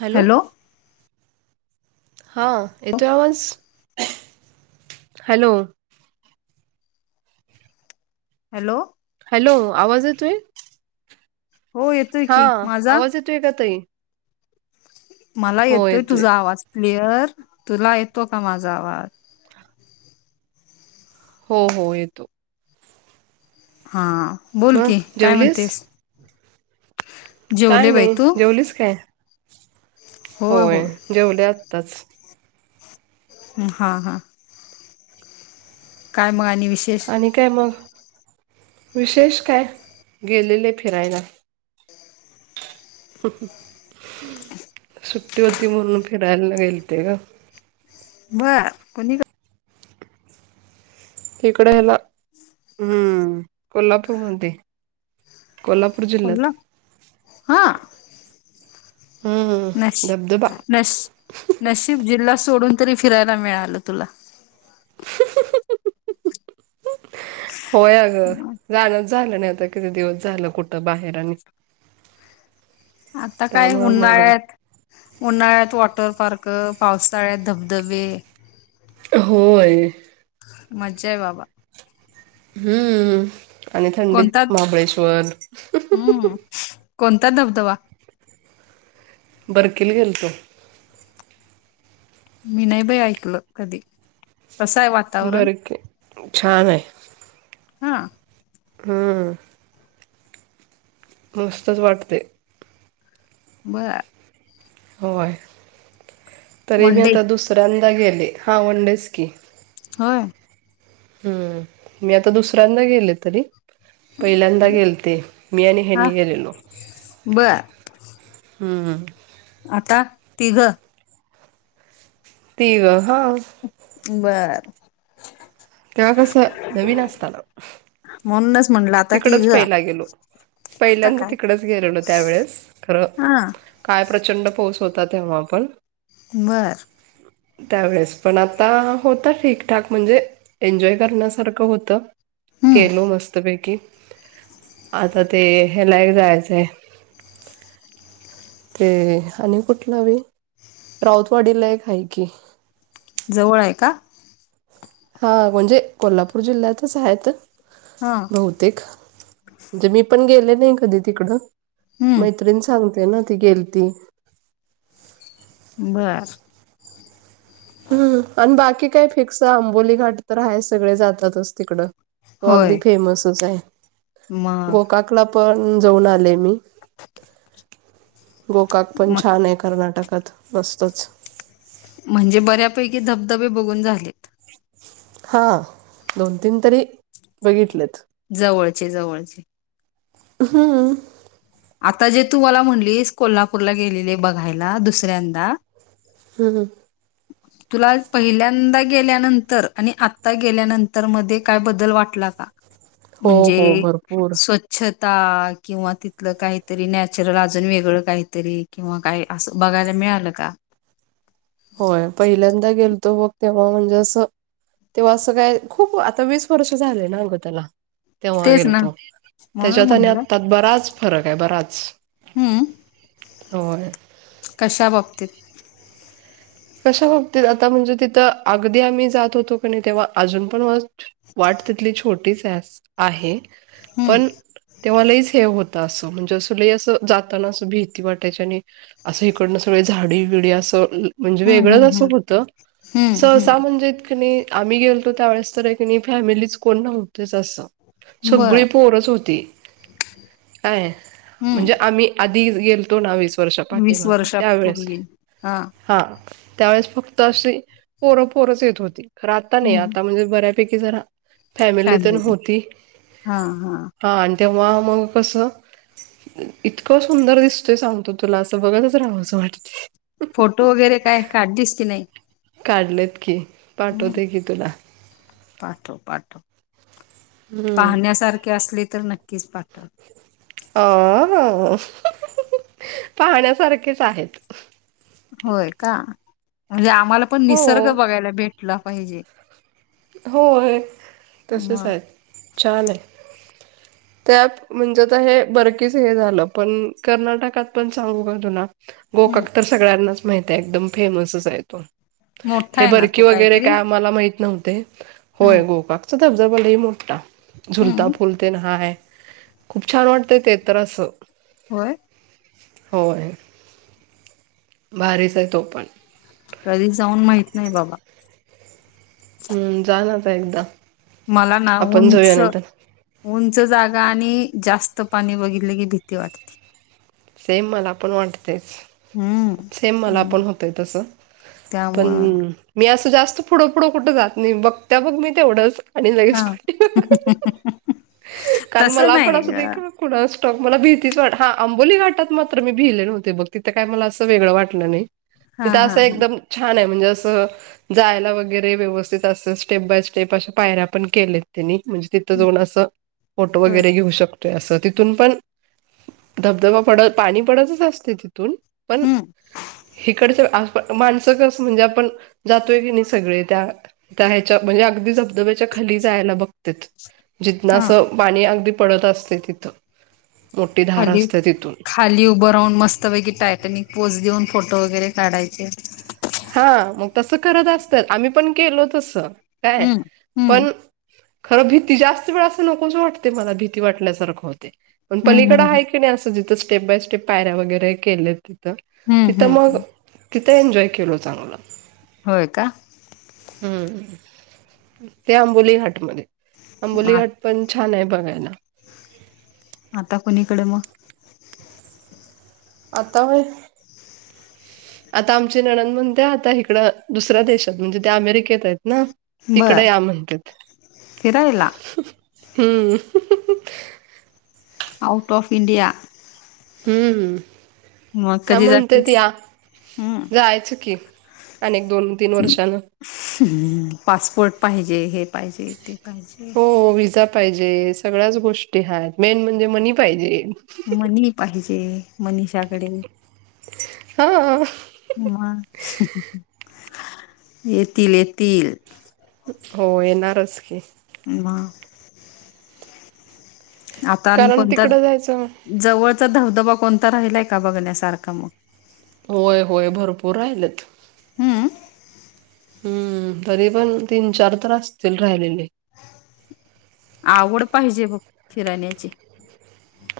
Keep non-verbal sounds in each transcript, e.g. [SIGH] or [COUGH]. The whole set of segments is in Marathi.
हॅलो. हां. येतोय आवाज? हॅलो. हॅलो. हॅलो. आवाज येतोय? हो येतोय की हां. माझा आवाज येतोय का ताई? मला येतोय तुझा आवाज क्लिअर. तुला येतो का माझा आवाज? हो. हो येतो. हां. बोल मग की काय जेवलीस म्हणतेस? काय जेवले बाई नाही. तू जेवलीस काय? होय जेवले आत्ताच. हं. हा. हा. काय म आणि विशेष? आणि काय म? विशेष काय? गेलेले फिरायला. सुट्टी होती म्हणून फिरायला गेलते ग. बर. कोणी कडे? इकड हयेला. हम्म. कोल्हापुर मध्ये. [UNINTELLIGIBLE] हा. नश हम्म धबधबा नश नशिब जिल्हा सोडून तरी फिरायला मिळालं तुला. होय अगं. जाण- झालं नाही. आता किती दिवस झालं कुठं बाहेर आणि. आता काय त्यामुळे मग उन्हाळ्यात- उन्हाळ्यात वॉटर पार्क, पावसाळ्यात धबधबे. होय. मज्जाय बाबा. हम्म. आणि थंडीत कोणता महाबळेश्वर. हम्म. कोणता धबधबा? बरकिल गेलतो. मी नाही बाई ऐकलं कधी. कसाय वा- बरकी? छान ए. हा? हम्म. मस्तच वाटते. बर होय. तरी वनडे मीआता दुसऱ्यांदा गेले. हा म्हणालीस कि, होय हम्म. मी आता दुसऱ्यांदा गेले तरी. पहिल्यांदा गेलते मी आणि हा हनी गेलेलो. बर हम्म हम्म आता तिघ तिघ ह. बर तेव्हा कस नवीन असताना. म्हूणनच म्हटल आता तिकडच तीघ. पहिला गेलो. पहिल्यांदा तिकडच गेलेलो त्यावेेळेस खर. हा काय प्रचंड पाऊस होता तेव्हा पण. बर त्यावेेळेस पण आता होता ठीकठाक म्हणजे. एन्जॉय करण्यासारख होत. हम्म केलो मस्तपैकी आता ते हेला ही जायचय हे. ते आणि कुठला व रावतवाडीला एक आहे की. जवळ आहे का? हा म्हणजे कोल्हापूर जिल्ह्यातच आहेत. हा बहुतेक. म्हणजे मी पण गेले नाही कधी तिकड. हम्म म त्रिन सांगते ना. ती गेल ती. बर हम्म आणि बाकी काय फिक्स आहे आंबोली घाट तर आहे सगळे जातातच तिकड. तो अगदी होय फेमसच आहे मग गोगर्क ला पण जाऊन आले मी. गोकर्क पण म- छान आहे कर्नाटकात मस्तच. म्हणजे बऱ्यापैकी धबधबे बघून झालेत. हा दोन तीन तरी बघितलेत. जवळचे जवळचे. हम्म. आता जे तू मला म्हणलीस कोल्हापूरला गेलेले बघायला दुसऱ्यांदा हम ह. तुला पहिल्यांदा गेल्यानंतर आणि आता गेल्यानंतर मध्ये काय बदल वाटला का? हो हो म्हणजे भरपूर स्वच्छता किंवा ति ल काहीतरी नॅचरल अजून वेगळ काहीतरी किंवा काही असं बघायला मिळाल का? होय पहिल्यांदा गेलतो मग तेव्हा म्हणजे अस. तेव्हा अस काय खूप आता वीस वर्ष झाले ना अग त्याला. तेव्हा तेच ना गेलतो म्हणून त्याच्यात आणि म्हटलं आता बराच फरक हे बराच. होय कश्या बाबतीत. कशा बाबतीत आता म्हणजे तिथ अगदी आम्ही जात होतो क नाही तेव्हा अजून पण वाट तिथली छोटीच आहे हं, पण तेव्हालाहीच हे होत अस म्हणजे अस ल अस जाताना अस भीती वाटायची आणि असं इकडनं सगळे झाडी बिडी असं म्हणजे हं, वेगळंच हं, असं हं, होतं, हं, सहसा हं. म्हणजे क नयी आम्ही गेलतो त्या वेळेस तर आहे क नयी फॅमिलीच कोण नव्हतच असं. सगळी बरं. पोरच होती काय, हं. म्हणजे आम्ही आधी गेल तो ना वीस वर्षा वीस पाठीमागं त्यावेळेस वर्षापूर्वी हा हा त्यावेळेस फक्त अशी पोर, पोरच येत होती खरं आता नाही हं. आता म्हणजे बऱ्या- पैकी, जरा फॅमिली तेन होती. हां, हां. हा आणि तेव्हा मग कस इतकं सुंदर दिसतोय सांगतो तुला, अस बघतच राहावस वाटतंय. फोटो वगैरे काय काढलीस की नाही? काढलेत की, हं. पाठवते की तुला पाठव पाठव, हम्म पाहण्यासारखे असले तर नक्कीच पाठव. अ हा, पाहण्यासारखेच आहेत. होय का, म्हणजे आम्हाला पण हो निसर्ग बघायला भेटला पाहिजे. होय तसच मग आहेत छान आहे त्यात म्हणजे आता हे बरकीच हे झालं, पण कर्नाटकात पण सांगू का तुला हम्म गोकाक तर सगळ्यांनाच माहित आहे, एकदम फेमसच आहे तो. मोठा हे आहे ना बरकी तो वगैरे काहीतरी काय आम्हाला माहित नव्हते. हा होय गोकाकचा धबधाबा लय मोठा झुलता हम्म पूल हाय खूप छान वाटतंय ते तर असं व्हय. होय, भारीच आहे तो पण कधी जाऊन माहित नाही बाबा हम्म, जाना आता एकदा मला ना आपण उंच जाऊया नाहीतर उंच जागा आणि जास्त पाणी बघितले की भीती वाटते. सेम मला पण वाटतेच. सेम मला हम्म पण होतंय तस, पण त्यामुळं मी असं जास्त पुढ-पुढ कुठ जात नाही बघत्या बघ मी तेवढच आणि हा लगेच [UNINTELLIGIBLE] कारण तसं मला पण नाही असू दे हा का कुणास ठाऊक मला भीतीच वाट, हा आंबोली घाट टात मात्र मी भिले नव्हते बघ, तिथं काय मला असं वेगळं वाटलं नाही, हा तिथं हा असं एकदम छान आहे म्हणजे अस जायला वगैरे व्यवस्थित अस स्टेप बाय स्टेप अशा पायऱ्या पण केलेत. त्यांनी म्हणजे तिथं जावून असं फोटो होय वगैरे घेऊ शक असं तिथून पण धबधबा पडत, पाणी पडतच असतय तिथून पण, हम्म हिकडच आ माणस कस म्हणजे आपण जातोय की नाही सगळे त्या, त्या ह्याच्या म्हणजे अगदी धबधबे च्या खाली जायला बघत्यात, जितन अस हा पाणी अगदी पडत असतय तिथं. मोठी धार खाली असते तिथून खाली उभं राहून मस्तपैकी टायटॅनिक पोज देऊन फोटो वगैरे काढायचे हा मग तसं करत असतात आम्ही पण केलो तसं, काय हम्म हम्म पण खरं भीती जास्त वेळ असं नकोच वाटतय मला भीती वाटल्यासारखं होतय. पण हं, पलीकडं हं, हं. आहे की नाही असं जिथं स्टेप बाय स्टेप पायऱ्या वगैरे केल्याती. तिथं हं, तिथं हं, मग हं. तिथं एन्जॉय केलो चांगल होय का हम्म, ते आंबोली घाटमध्ये आंबोली आ घाट पण छान ये बघायला आता कुणीकड म आता होय. आता आमची नंनद म्हणत्या आता हिकडं दुसऱ्या देशात म्हणजे ते अमेरिकेत आहेत ना तिकडे बरं. या म्हणत्यात, फिरायला हम्म आऊट ऑफ इंडिया हम्म, मग त्या कधी म्हणतेत जातेस? या हं. जायचं की आणि दोन तीन वर्षान हम्म, पासपोर्ट पाहिजे हे पाहिजे ते पाहिजे. हो, व्हिजा पाहिजे सगळ्याच गोष्टी आहेत मेन म्हणजे मनी पाहिजे. मनी पाहिजे मनीषाकडे हो. मग येतील येतील. हो, येणारच की मग आता आणि कारण कोणता तिकडं जायचं. जवळचा धबधबा कोणता राहिलाय का बघण्यासारखा मग होय होय भरपूर राहिलेत. हम्म हम्म, तरी पण तीन चार तर असतील राहिलेले आवड पाहिजे बघ फिरण्याची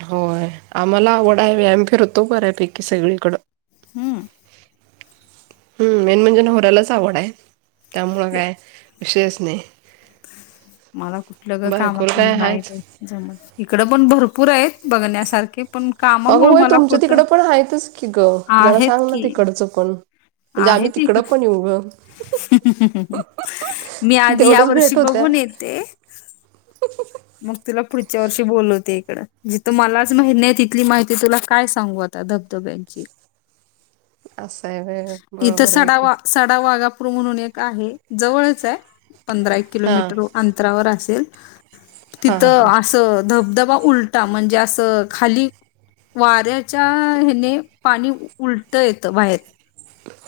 होय, आम्हाला आवड हाय बाई आम्ही फिरतो बऱ्यापैकी सगळीकडं हम्म हम्म, मेन म्हणजे नवऱ्यालाच आवड आहे त्यामुळं ते काय विषयच नाही. मला कुठलं ग बायकोला कामातून काय नाही हायच. जमत, इकडं पण भरपूर आहेत बघण्यासारखे पण अगं कामामुळ होय मला तुमच्या कुठं, तिकडं पण आहेत की चुकून आहेत इथं मी आधी ह्या तेवढंच वर्षी भेट होत्या. बघून येते. मग तुला पुढच्या वर्षी बोलवते इकडं जिथ मलाच माहित नाही तिथली माहिती तुला काय सांगू आता त्या धबधब्यांची [UNINTELLIGIBLE] असं आहे व्हय, इथं बरोबर आहे सडा की. वा सडा वाघापूर म्हणून एक आहे जवळच आहे पंधरा एक हां, किलोमीटर अंतरावर असेल हां तिथं हां, असं धबधबा उलटा म्हणजे असं खाली वाऱ्याच्या ह्याने पाणी उलट येतं बाहेर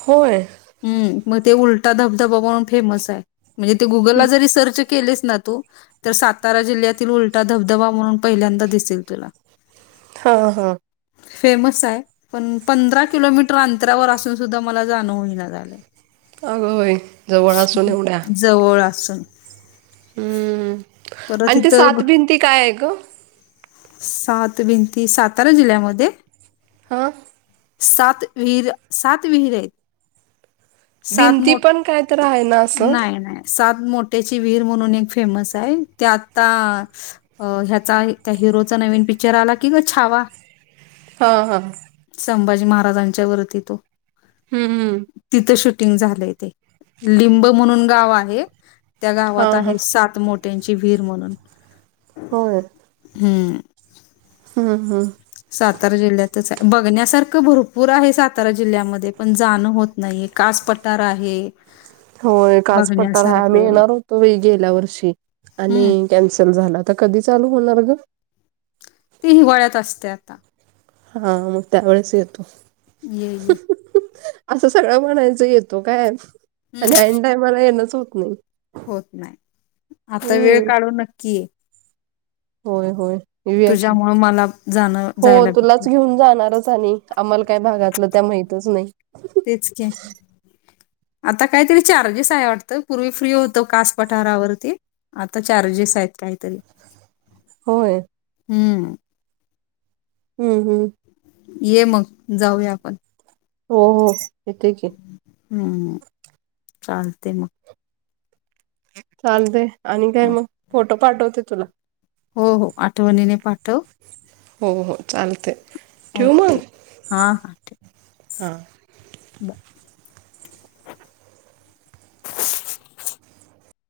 होय. हम्म, मग ते उलटा धबधबा म्हणून फेमस आहे म्हणजे ते गुगलला जरी सर्च केलीस ना तू तर सातारा जिल्ह्यातील उलटा धबधबा म्हणून पहिल्यांदा दिसेल तुला हा हा फेमस आहे, पण पंधरा किलोमीटर अंतरावर असून सुद्धा मला जाणं होईना. झाल. आग बाई जवळ असून एवढ्या जवळ असून हम्म परत आणि ते इथं सात भिंती काय आहे ग सात भिंती सातारा जिल्ह्यांमध्ये? हां. सात विहीर सात विहिरी आहेत. सात भिंती मो, पण काय तर आहे ना असं नाही नाही सात मोट्याची विहीर म्हणून एक फेमस आहे, ते आता ह्याचा त्या हिरोचा नवीन पिक्चर आला की गं छावा हां हां. संभाजी महाराजांच्या वरती तो हम्म. तिथं शूटिंग झालंय ते लिंब म्हणून गाव आहे. त्या हा गावात हा आहे सात मोट्यांची वहीर म्हणून होय. हम्म. हां हां. सातारा जिल्ह्यात. बघण्यासारखं भरपूर आहे सातारा जिल्ह्यामध्ये पण जाणं होत नाहीये, कास पठार आहे. होय कास पठार आहे आम्ही बघण्यासारखं. येणार होतो बाई गेल्या वर्षी हं. आणि कॅन्सल झालं आता कधी चालू होणार गं? ते हिवाळ्यात असतंय आता. हां मग त्यावेळेस येतो. ये ये. असं सगळं म्हणायचं येतो काय हं. आणि ऐन टायमाला येणच होत नाही. होत नाही, आता वेळ हम्म काढून नक्की ये. होय होय येऊया की तुझ्यामुळे मला जाणं हो जायला भेटेल तुलाच घेऊन जाणारच आणि आम्हाला काय भागातलं त्या माहितच नाही. तेच की. आता काहीतरी चार्जेस आहे वाटतं, पूर्वी फ्री होत कास पठारावरती. आता चार्जेस आहेत काहीतरी. होय! हम्म. हम्म हम्म. ये मग, जाऊया आपण. हो हो येते की. हम्म, चालतंय मग. चालतंय, आणि काय मग फोटो पाठवते तुला. हो हो, आठवणीने पाठव. हो हो, चालतंय ठेऊ ओके मग! हां हां हां. ठेव